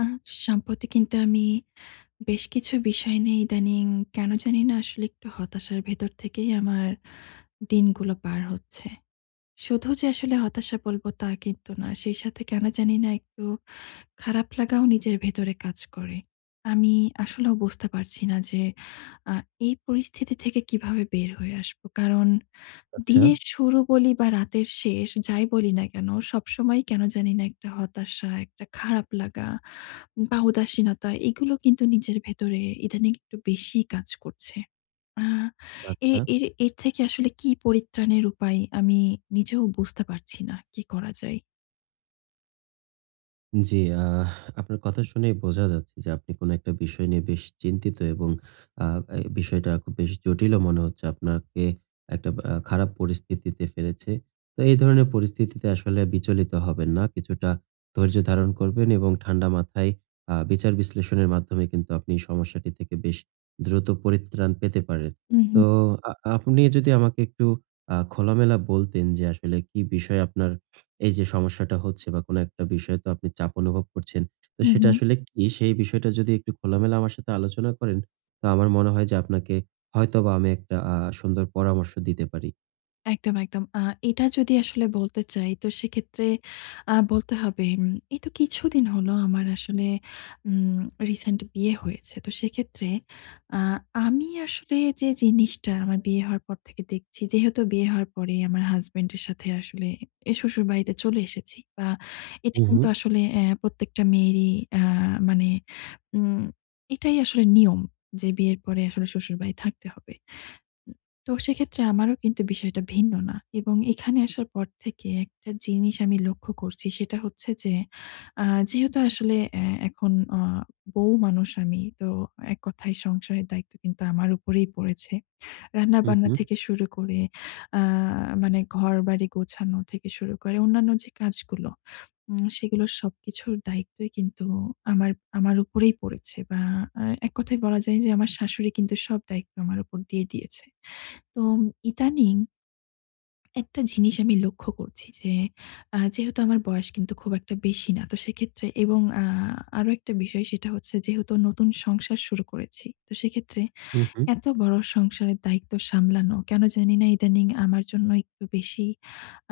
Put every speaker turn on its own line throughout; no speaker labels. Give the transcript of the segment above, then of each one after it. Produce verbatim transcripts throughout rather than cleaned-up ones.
আহ সম্প্রতি কিন্তু আমি বেশ কিছু বিষয় নিয়ে ইদানিং কেন জানি না আসলে একটু হতাশার ভেতর থেকেই আমার দিনগুলো পার হচ্ছে। শুধু যে আসলে হতাশা বলব তা কিন্তু না। সেই সাথে কেন জানি না একটু খারাপ লাগাও নিজের ভেতরে কাজ করে। আমি আসলেও বুঝতে পারছি না যে আ এই পরিস্থিতি থেকে কিভাবে বের হয়ে আসবো। কারণ
আচ্ছা,
দিনের শুরু বলি বা রাতের শেষ যাই বলি না কেন সবসময়ই কেন জানি না একটা হতাশা, একটা খারাপ লাগা বা উদাসীনতা এগুলো কিন্তু নিজের ভেতরে ইদানিং একটু বেশিই কাজ করছে। আহ এ
আচ্ছা।
এর এর থেকে আসলে কি পরিত্রাণের উপায় আমি নিজেও বুঝতে পারছি না। কি করা যায়?
জি, আহ আপনার কথা শুনেই বোঝা যাচ্ছে যে আপনি কোনো একটা বিষয় নিয়ে বেশ চিন্তিত এবং আ এই বিষয়টা খুব বেশ জটিলও মনে হচ্ছে। আপনাকে একটা আ খারাপ পরিস্থিতিতে ফেলেছে। তো এই ধরনের পরিস্থিতিতে আসলে বিচলিত হবেন না। কিছুটা ধৈর্য ধারণ করবেন এবং ঠান্ডা মাথায় আ বিচার বিশ্লেষণের মাধ্যমে কিন্তু আপনি এই সমস্যাটি থেকে বেশ দ্রুত পরিত্রাণ পেতে পারেন। তো
উহু,
আ আপনি যদি আমাকে একটু আ খোলামেলা বলতেন যে আসলে কি বিষয়ে আপনার এই যে সমস্যাটা হচ্ছে, বা কোনো একটা বিষয়ে তো আপনি চাপ অনুভব করছেন। তো সেটা
উহু।
আসলে কি, সেই বিষয়টা যদি একটু খোলামেলা আমার সাথে আলোচনা করেন, তো আমার মনে হয় যে আপনাকে হয়তোবা আমি একটা আ সুন্দর পরামর্শ দিতে পারি।
একদম, একদম। আ এটা যদি আসলে বলতে চাই তো সেক্ষেত্রে আ বলতে হবে, উম এই তো কিছুদিন হলো আমার আসলে উম রিসেন্ট বিয়ে হয়েছে। তো সেক্ষেত্রে আ আমি আসলে যে জিনিসটা আমার বিয়ে হওয়ার পর থেকে দেখছি, যেহেতু বিয়ে হওয়ার পরে আমার হাসব্যান্ডের সাথে আসলে এ শ্বশুরবাড়িতে চলে এসেছি, বা এটা
হু, হু।
কিন্তু আসলে অ্যা প্রত্যেকটা মেয়েরই আ মানে উম এটাই আসলে নিয়ম যে বিয়ের পরে আসলে শ্বশুরবাড়ি থাকতে হবে। তো সেক্ষেত্রে আমারও কিন্তু বিষয়টা ভিন্ন না, এবং এখানে আসার পর থেকে একটা জিনিস আমি লক্ষ্য করছি, সেটা হচ্ছে যে আ যেহেতু আসলে অ্যা এখন আ বউ মানুষ আমি, তো এক কথায় সংসারের দায়িত্ব কিন্তু আমার উপরেই পড়েছে।
হু,
রান্না-বান্না
হু।
থেকে শুরু করে, আ মানে ঘরবাড়ি গোছানো থেকে শুরু করে অন্যান্য যে কাজগুলো, উম সেগুলোর সবকিছুর দায়িত্বই কিন্তু আমার আমার উপরেই পড়েছে, বা আ এক কথায় বলা যায় যে আমার শাশুড়ি কিন্তু সব দায়িত্ব আমার উপর দিয়ে দিয়েছে। তো ইদানিং একটা জিনিস আমি লক্ষ্য করছি যে, আ যেহেতু আমার বয়স কিন্তু খুব একটা বেশি না। তো সেক্ষেত্রে এবং আ আরো একটা বিষয় সেটা হচ্ছে যেহেতু নতুন সংসার শুরু করেছি। তো সেক্ষেত্রে
হু, হু।
এত বড় সংসারের দায়িত্ব সামলানো কেন জানি না ইদানিং আমার জন্য একটু বেশি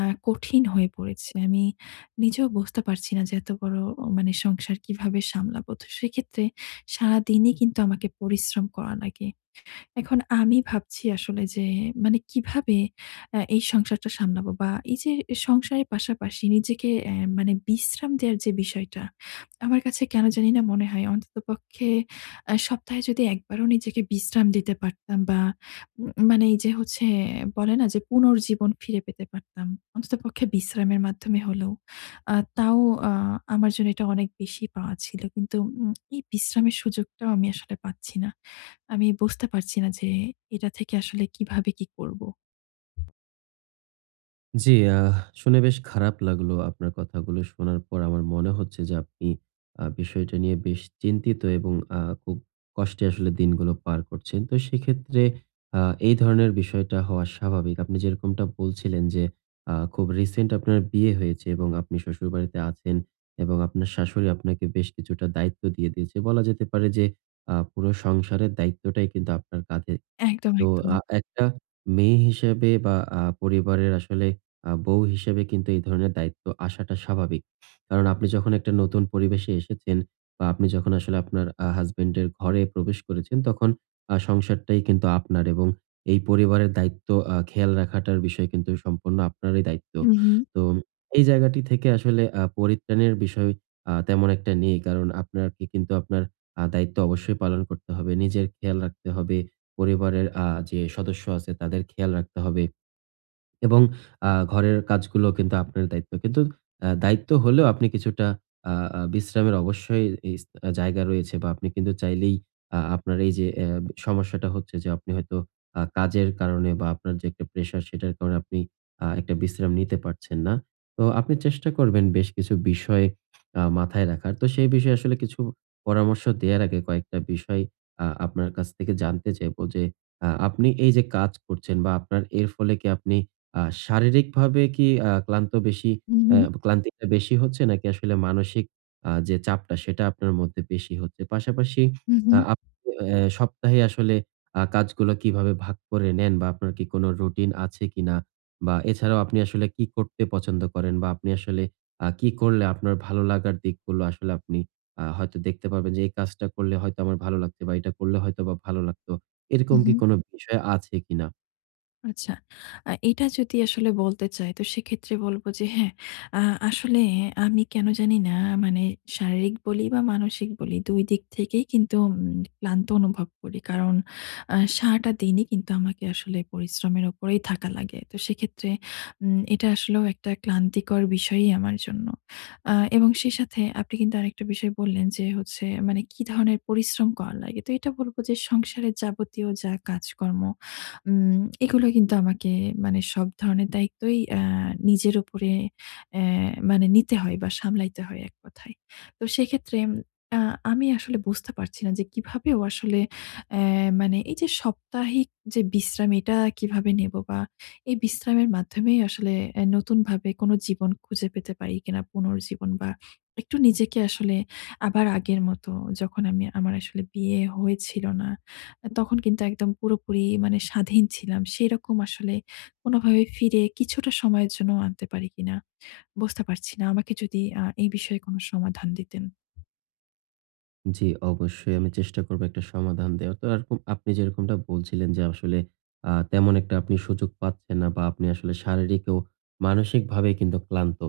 আ কঠিন হয়ে পড়েছে। আমি নিজেও বুঝতে পারছি না যে এত বড় মানে সংসার কিভাবে সামলাবো। তো সেক্ষেত্রে সারাদিনই কিন্তু আমাকে পরিশ্রম করা লাগে। এখন আমি ভাবছি আসলে যে, মানে কিভাবে অ্যা এই সংসারটা সামলাবো, বা এই যে সংসারের পাশাপাশি নিজেকে অ্যা মানে বিশ্রাম দেওয়ার যে বিষয়টা, আমার কাছে কেন জানি না মনে হয় অন্ততপক্ষে আ সপ্তাহে যদি একবারও নিজেকে বিশ্রাম দিতে পারতাম বা উম মানে এই যে হচ্ছে বলে না যে পুনর্জীবন ফিরে পেতে পারতাম। অন্ততপক্ষে বিশ্রামের মাধ্যমে হলেও। আ তাও আ আমার জন্য এটা অনেক বেশি পাওয়া ছিল। কিন্তু উম এই বিশ্রামের সুযোগটাও আমি আসলে পাচ্ছি না। আমি বুঝতে পারছি না যে এটা থেকে আসলে কিভাবে কি করব?
জি, আহ শুনে বেশ খারাপ লাগলো। আপনার কথাগুলো শোনার পর আমার মনে হচ্ছে যে আপনি আ বিষয়টা নিয়ে বেশ চিন্তিত এবং আ খুব কষ্টে আসলে দিনগুলো পার করছেন। তো সেক্ষেত্রে আ এই ধরনের বিষয়টা হওয়া স্বাভাবিক। আপনি যেরকমটা বলছিলেন যে আ খুব রিসেন্ট আপনার বিয়ে হয়েছে এবং আপনি শ্বশুরবাড়িতে আছেন এবং আপনার শাশুড়ি আপনাকে বেশ কিছুটা দায়িত্ব দিয়ে দিয়েছে। বলা যেতে পারে যে আ পুরো সংসারের দায়িত্বটাই কিন্তু আপনার কাঁধে।
একদম,
তো
একদম।
আ একটা মেয়ে হিসেবে বা আ পরিবারের আসলে আ বউ হিসেবে কিন্তু এই ধরনের দায়িত্ব আসাটা স্বাভাবিক। কারণ আপনি যখন একটা নতুন পরিবেশে এসেছেন বা আপনি যখন আসলে আপনার আ হাসব্যান্ডের ঘরে প্রবেশ করেছেন, তখন আ সংসারটাই কিন্তু আপনার, এবং এই পরিবারের দায়িত্ব আ খেয়াল রাখাটার বিষয় কিন্তু সম্পূর্ণ আপনারই দায়িত্ব।
হু, হু,
তো এই জায়গাটি থেকে আসলে আ পরিত্রাণের বিষয় আ তেমন একটা নেই। কারণ আপনাকে কিন্তু আপনার আ দায়িত্ব অবশ্যই পালন করতে হবে। নিজের খেয়াল রাখতে হবে। পরিবারের আ যে সদস্য আছে তাদের খেয়াল রাখতে হবে। এবং আ ঘরের কাজগুলো কিন্তু আপনার দায়িত্ব। কিন্তু আ দায়িত্ব হলেও আপনি কিছুটা আ আ বিশ্রামের অবশ্যই ইস জায়গা রয়েছে, বা আপনি কিন্তু চাইলেই আ আপনার এই যে অ্যা সমস্যাটা হচ্ছে যে আপনি হয়তো আ কাজের কারণে বা আপনার যে একটা প্রেশার, সেটার কারণে আপনি আ একটা বিশ্রাম নিতে পারছেন না। তো আপনি চেষ্টা করবেন বেশ কিছু বিষয় আ মাথায় রাখার। তো সেই বিষয়ে আসলে কিছু পরামর্শ দেওয়ার আগে কয়েকটা বিষয় আ আপনার কাছ থেকে জানতে চাইবো যে আ আপনি এই যে কাজ করছেন বা আপনার এর ফলে কি আপনি আ শারীরিকভাবে কি আ ক্লান্ত বেশি,
হু, হু,
আ ক্লান্তিটা বেশি হচ্ছে নাকি আসলে মানসিক আ যে চাপটা সেটা আপনার মধ্যে বেশি হচ্ছে? পাশাপাশি
হু, হু,
আ আপনি অ্যা সপ্তাহে আসলে আ কাজগুলো কিভাবে ভাগ করে নেন বা আপনার কি কোনো রুটিন আছে কিনা? বা এছাড়াও আপনি আসলে কি করতে পছন্দ করেন, বা আপনি আসলে আ কি করলে আপনার ভালো লাগার দিকগুলো আসলে আপনি আ হয়তো দেখতে পারবেন যে এই কাজটা করলে হয়তো আমার ভালো লাগছে বা এটা করলে হয়তোবা ভালো লাগতো।
হু,
এরকম
হু।
কি কোনো বিষয় আছে কিনা?
আচ্ছা। আ এটা যদি আসলে বলতে চাই তো সেক্ষেত্রে বলব যে হ্যাঁ, আ আসলে আমি কেন জানি না মানে শারীরিক বলি বা মানসিক বলি দুই দিক থেকেই কিন্তু উম ক্লান্ত অনুভব করি। কারণ আ সারাটা দিনই কিন্তু আমাকে আসলে পরিশ্রমের উপরেই থাকা লাগে। তো সেক্ষেত্রে উম এটা আসলেও একটা ক্লান্তিকর বিষয়ই আমার জন্য। আ এবং সেই সাথে আপনি কিন্তু আরেকটা বিষয় বললেন যে, হচ্ছে মানে কি ধরনের পরিশ্রম করা লাগে। তো এটা বলব যে সংসারের যাবতীয় যা কাজকর্ম, উম এগুলো কিন্তু আমাকে, মানে সব ধরনের দায়িত্বই আ নিজের উপরে, অ্যা মানে নিতে হয় বা সামলাইতে হয় এক কথায়। তো সেক্ষেত্রে আ আমি আসলে বুঝতে পারছি না যে কিভাবেও আসলে অ্যা মানে এই যে সাপ্তাহিক যে বিশ্রাম এটা কিভাবে নেব, বা এই বিশ্রামের মাধ্যমেই আসলে অ্যা নতুনভাবে কোনো জীবন খুঁজে পেতে পারি কিনা, পুনর্জীবন, বা একটু নিজেকে আসলে আবার আগের মতো যখন আমি আমার আসলে বিয়ে হয়েছিল না তখন কিন্তু একদম পুরোপুরি মানে স্বাধীন ছিলাম। সেরকম আসলে কোনোভাবে ফিরে কিছুটা সময়ের জন্য আনতে পারি কিনা বুঝতে পারছি না। আমাকে যদি আ এই বিষয়ে কোনো সমাধান দিতেন।
জি, অবশ্যই আমি চেষ্টা করব একটা সমাধান দেওয়ার। তো এরকম আপনি যেরকমটা বলছিলেন যে আসলে আ তেমন একটা আপনি সুযোগ পাচ্ছেন না বা আপনি আসলে শারীরিক ও মানসিকভাবে কিন্তু ক্লান্ত।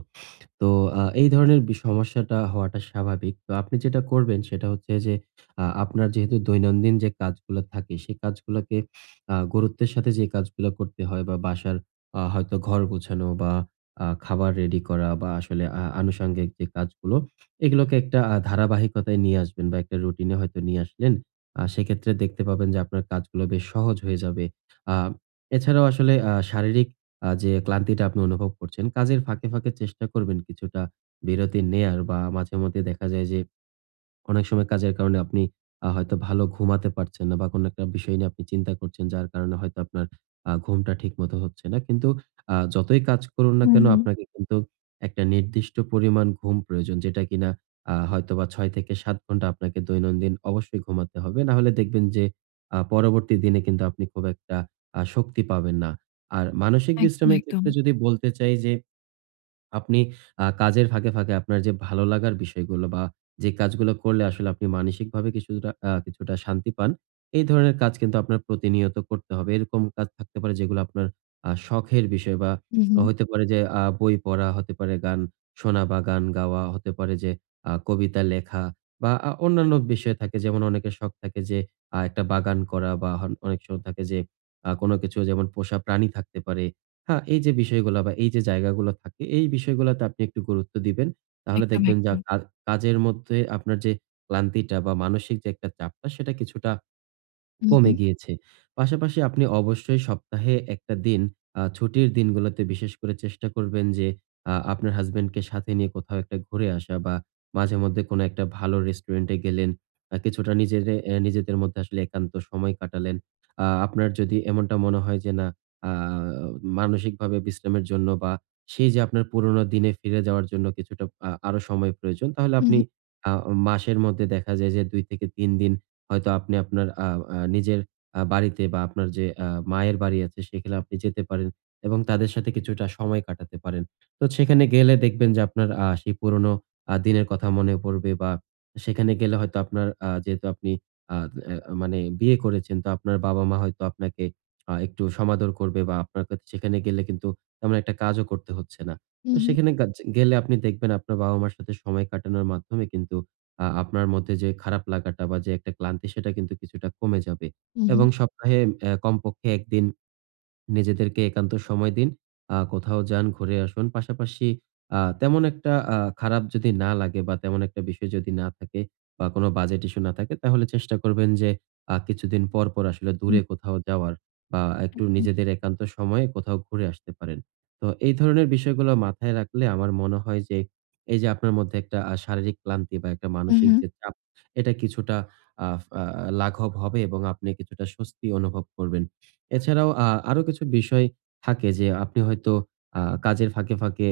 তো আ এই ধরনের বি সমস্যাটা হওয়াটা স্বাভাবিক। তো আপনি যেটা করবেন সেটা হচ্ছে যে আ আপনার যেহেতু দৈনন্দিন যে কাজগুলা থাকে সেই কাজগুলাকে আ গুরুত্বের সাথে যে কাজগুলা করতে হয় বা বাসার আ হয়তো ঘর গোছানো বা আ খাবার রেডি করা বা আসলে আ আনুষঙ্গিক যে কাজগুলো, এগুলোকে একটা আ ধারাবাহিকতায় নিয়ে আসবেন বা একটা রুটিনে হয়তো নিয়ে আসলেন। আ সেক্ষেত্রে দেখতে পাবেন যে আপনার কাজগুলো বেশ সহজ হয়ে যাবে। আ এছাড়াও আসলে আ শারীরিক আ যে ক্লান্তিটা আপনি অনুভব করছেন, কাজের ফাঁকে, ফাঁকে চেষ্টা করবেন কিছুটা বিরতি নেয়ার, বা মাঝে মধ্যে দেখা যায় যে অনেক সময় কাজের কারণে আপনি আ হয়তো ভালো ঘুমাতে পারছেন না বা কোনো একটা বিষয় নিয়ে আপনি চিন্তা করছেন, যার কারণে হয়তো আপনার আ ঘুমটা ঠিকমতো হচ্ছে না। কিন্তু আ যতই কাজ করুন না
হু,
কেন,
হু।
আপনাকে কিন্তু একটা নির্দিষ্ট পরিমাণ ঘুম প্রয়োজন, যেটা কিনা আ হয়তোবা ছয় থেকে সাত ঘন্টা আপনাকে দৈনন্দিন অবশ্যই ঘুমাতে হবে। না হলে দেখবেন যে আ পরবর্তী দিনে কিন্তু আপনি খুব একটা আ শক্তি পাবেন না। আর মানসিক
একদম,
বিশ্রামের
একদম।
ক্ষেত্রে যদি বলতে চাই যে আপনি আ কাজের ফাঁকে, ফাঁকে আপনার যে ভালো লাগার বিষয়গুলো বা যে কাজগুলো করলে আসলে আপনি মানসিকভাবে কিছুটা আ কিছুটা শান্তি পান, এই ধরনের কাজ কিন্তু আপনার প্রতিনিয়ত করতে হবে। এরকম কাজ থাকতে পারে যেগুলো আপনার আ শখের বিষয় বা
হু, হু।
হতে পারে যে আ বই পড়া, হতে পারে গান শোনা বা গান গাওয়া, হতে পারে যে আ কবিতা লেখা বা আ অন্যান্য বিষয় থাকে। যেমন অনেকের শখ থাকে যে আ একটা বাগান করা, বা হন অনেক শখ থাকে যে আ কোন কিছু, যেমন পোষা প্রাণী থাকতে পারে। হ্যাঁ, এই যে বিষয়গুলা বা এই যে জায়গাগুলো থাকে, এই বিষয়গুলাতে আপনি একটু গুরুত্ব দিবেন। তাহলে
একদম,
দেখবেন যা
একদম।
কা কাজের মধ্যে আপনার যে ক্লান্তিটা বা মানসিক যে একটা চাপটা, সেটা কিছুটা
হু, হু।
কমে গিয়েছে। পাশাপাশি আপনি অবশ্যই সপ্তাহে একটা দিন, আ ছুটির দিনগুলোতে বিশেষ করে চেষ্টা করবেন যে আ আপনার হাসব্যান্ডকে সাথে নিয়ে কোথাও একটা ঘুরে আসা, বা মাঝেমধ্যে কোনো একটা ভালো রেস্টুরেন্টে গেলেন। আ কিছুটা নিজেরে এ নিজেদের মধ্যে আসলে একান্ত সময় কাটালেন। আ আপনার যদি এমনটা মনে হয় যে না, আ মানসিকভাবে বিশ্রামের জন্য বা সেই যে আপনার পুরোনো দিনে ফিরে যাওয়ার জন্য কিছুটা আ আরো সময় প্রয়োজন, তাহলে
হু,
আপনি
হু।
আ মাসের মধ্যে দেখা যায় যে দুই থেকে তিন দিন হয়তো আপনি আপনার আ আ নিজের আ বাড়িতে বা আপনার যে আ মায়ের বাড়ি আছে সেখানে আপনি যেতে পারেন এবং তাদের সাথে কিছুটা সময় কাটাতে পারেন। তো সেখানে গেলে দেখবেন যে আপনার আ সেই পুরনো আ দিনের কথা মনে পড়বে, বা সেখানে গেলে হয়তো আপনার আ যেহেতু আপনি আ আ মানে বিয়ে করেছেন, তো আপনার বাবা-মা হয়তো আপনাকে আ একটু সমাদর করবে, বা আপনার কাছে সেখানে গেলে কিন্তু তেমন একটা কাজও করতে হচ্ছে না।
হু,
তো
হু।
সেখানে গাচ গেলে আপনি দেখবেন আপনার বাবা-মার সাথে সময় কাটানোর মাধ্যমে কিন্তু আ আপনার মধ্যে যে খারাপ লাগাটা বা যে একটা ক্লান্তি, সেটা কিন্তু কিছুটা কমে যাবে।
হু, হু।
এবং সপ্তাহে অ্যা কমপক্ষে এক দিন নিজেদেরকে একান্ত সময় দিন। আ কোথাও যান, ঘুরে আসুন। পাশাপাশি আ তেমন একটা আ খারাপ যদি না লাগে বা তেমন একটা বিষয় যদি না থাকে বা কোনো বাজেট ইস্যু না থাকে, তাহলে চেষ্টা করবেন যে আ কিছুদিন পর, পর আসলে দূরে কোথাও যাওয়ার বা একটু
হু,
নিজেদের একান্ত সময়ে কোথাও ঘুরে আসতে পারেন। তো এই ধরনের বিষয়গুলো মাথায় রাখলে আমার মনে হয় যে এই যে আপনার মধ্যে একটা আ শারীরিক ক্লান্তি বা একটা মানসিক
হু।
যে চাপ, এটা কিছুটা আ আ লাঘব হবে এবং আপনি কিছুটা স্বস্তি অনুভব করবেন। এছাড়াও আ আরো কিছু বিষয় থাকে যে আপনি হয়তো আ কাজের ফাঁকে, ফাঁকে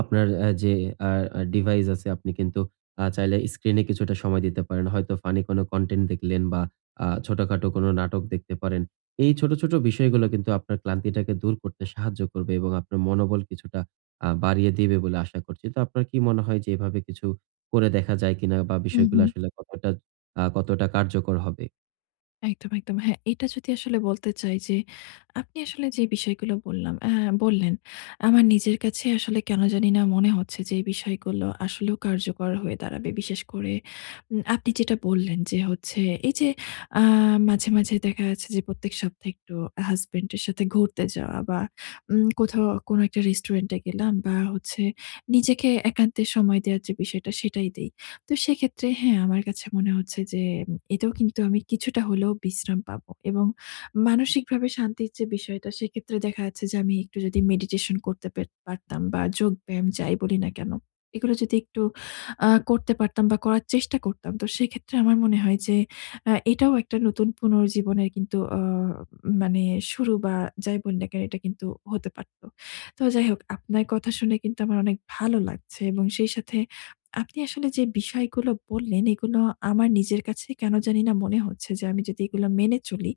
আপনার অ্যা যে আ আ ডিভাইস আছে, আপনি কিন্তু আ চাইলে স্ক্রিনে কিছুটা সময় দিতে পারেন। হয়তো ফানি কোনো কনটেন্ট দেখলেন বা আ ছোটখাটো কোনো নাটক দেখতে পারেন। এই ছোট, ছোট বিষয়গুলো কিন্তু আপনার ক্লান্তিটাকে দূর করতে সাহায্য করবে এবং আপনার মনোবল কিছুটা আ বাড়িয়ে দিবে বলে আশা করছি। তো আপনার কি মনে হয় যে এভাবে কিছু করে দেখা যায় কিনা বা
হু,
বিষয়গুলো
হু।
আসলে কতটা আ কতটা কার্যকর হবে?
একদম, একদম। হ্যাঁ, এটা যদি আসলে বলতে চাই যে, আপনি আসলে যে বিষয়গুলো বললাম অ্যা বললেন, আমার নিজের কাছে আসলে কেন জানি না মনে হচ্ছে যে এই বিষয়গুলো আসলেও কার্যকর হয়ে দাঁড়াবে। বিশেষ করে উম আপনি যেটা বললেন যে হচ্ছে এই যে আ মাঝে, মাঝে দেখা যাচ্ছে যে প্রত্যেক সপ্তাহে একটু হাসব্যান্ডের সাথে ঘুরতে যাওয়া বা উম কোথাও কোনো একটা রেস্টুরেন্টে গেলাম বা হচ্ছে নিজেকে একান্তে সময় দেওয়ার যে বিষয়টা সেটাই দেই। তো সেক্ষেত্রে হ্যাঁ, আমার কাছে মনে হচ্ছে যে এতেও কিন্তু আমি কিছুটা হলেও বিশ্রাম পাবো, এবং মানসিকভাবে শান্তির যে বিষয়টা সেক্ষেত্রে দেখা যাচ্ছে যে আমি একটু যদি মেডিটেশন করতে পে পারতাম বা যোগব্যায়াম যাই বলি না কেন, এগুলো যদি একটু আ করতে পারতাম বা করার চেষ্টা করতাম, তো সেক্ষেত্রে আমার মনে হয় যে আ এটাও একটা নতুন পুনর্জীবনের কিন্তু আ মানে শুরু, বা যাই বলি না কেন এটা কিন্তু হতে পারত। তো যাই হোক, আপনার কথা শুনে কিন্তু আমার অনেক ভালো লাগছে, এবং সেই সাথে আপনি আসলে যে বিষয়গুলো বললেন, এগুলো আমার নিজের কাছে কেন জানি না মনে হচ্ছে যে আমি যদি এগুলো মেনে চলি,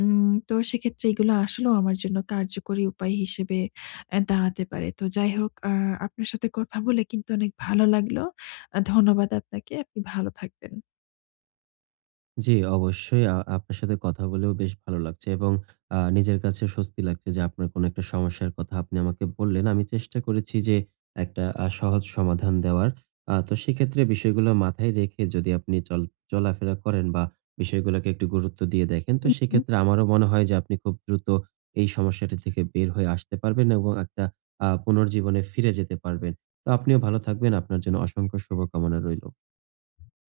উম তো সেক্ষেত্রে এগুলো আসলেও আমার জন্য কার্যকরী উপায় হিসেবে অ্যা দাঁড়াতে পারে। তো যাই হোক, আ আপনার সাথে কথা বলে কিন্তু অনেক ভালো লাগলো। আ ধন্যবাদ আপনাকে। আপনি ভালো থাকবেন।
জি, অবশ্যই আ আপনার সাথে কথা বলেও বেশ ভালো লাগছে এবং আ নিজের কাছে স্বস্তি লাগছে যে আপনার কোনো একটা সমস্যার কথা আপনি আমাকে বললেন। আমি চেষ্টা করেছি যে একটা আ সহজ সমাধান দেওয়ার। আ তো সেক্ষেত্রে বিষয়গুলো মাথায় রেখে যদি আপনি চল চলাফেরা করেন বা বিষয়গুলোকে একটু গুরুত্ব দিয়ে দেখেন, তো সেক্ষেত্রে আমারও মনে হয় যে আপনি খুব দ্রুত এই সমস্যাটি থেকে বের হয়ে আসতে পারবেন এবং একটা আ পুনর্জীবনে ফিরে যেতে পারবেন। তো আপনিও ভালো থাকবেন। আপনার জন্য অসংখ্য শুভকামনা রইল।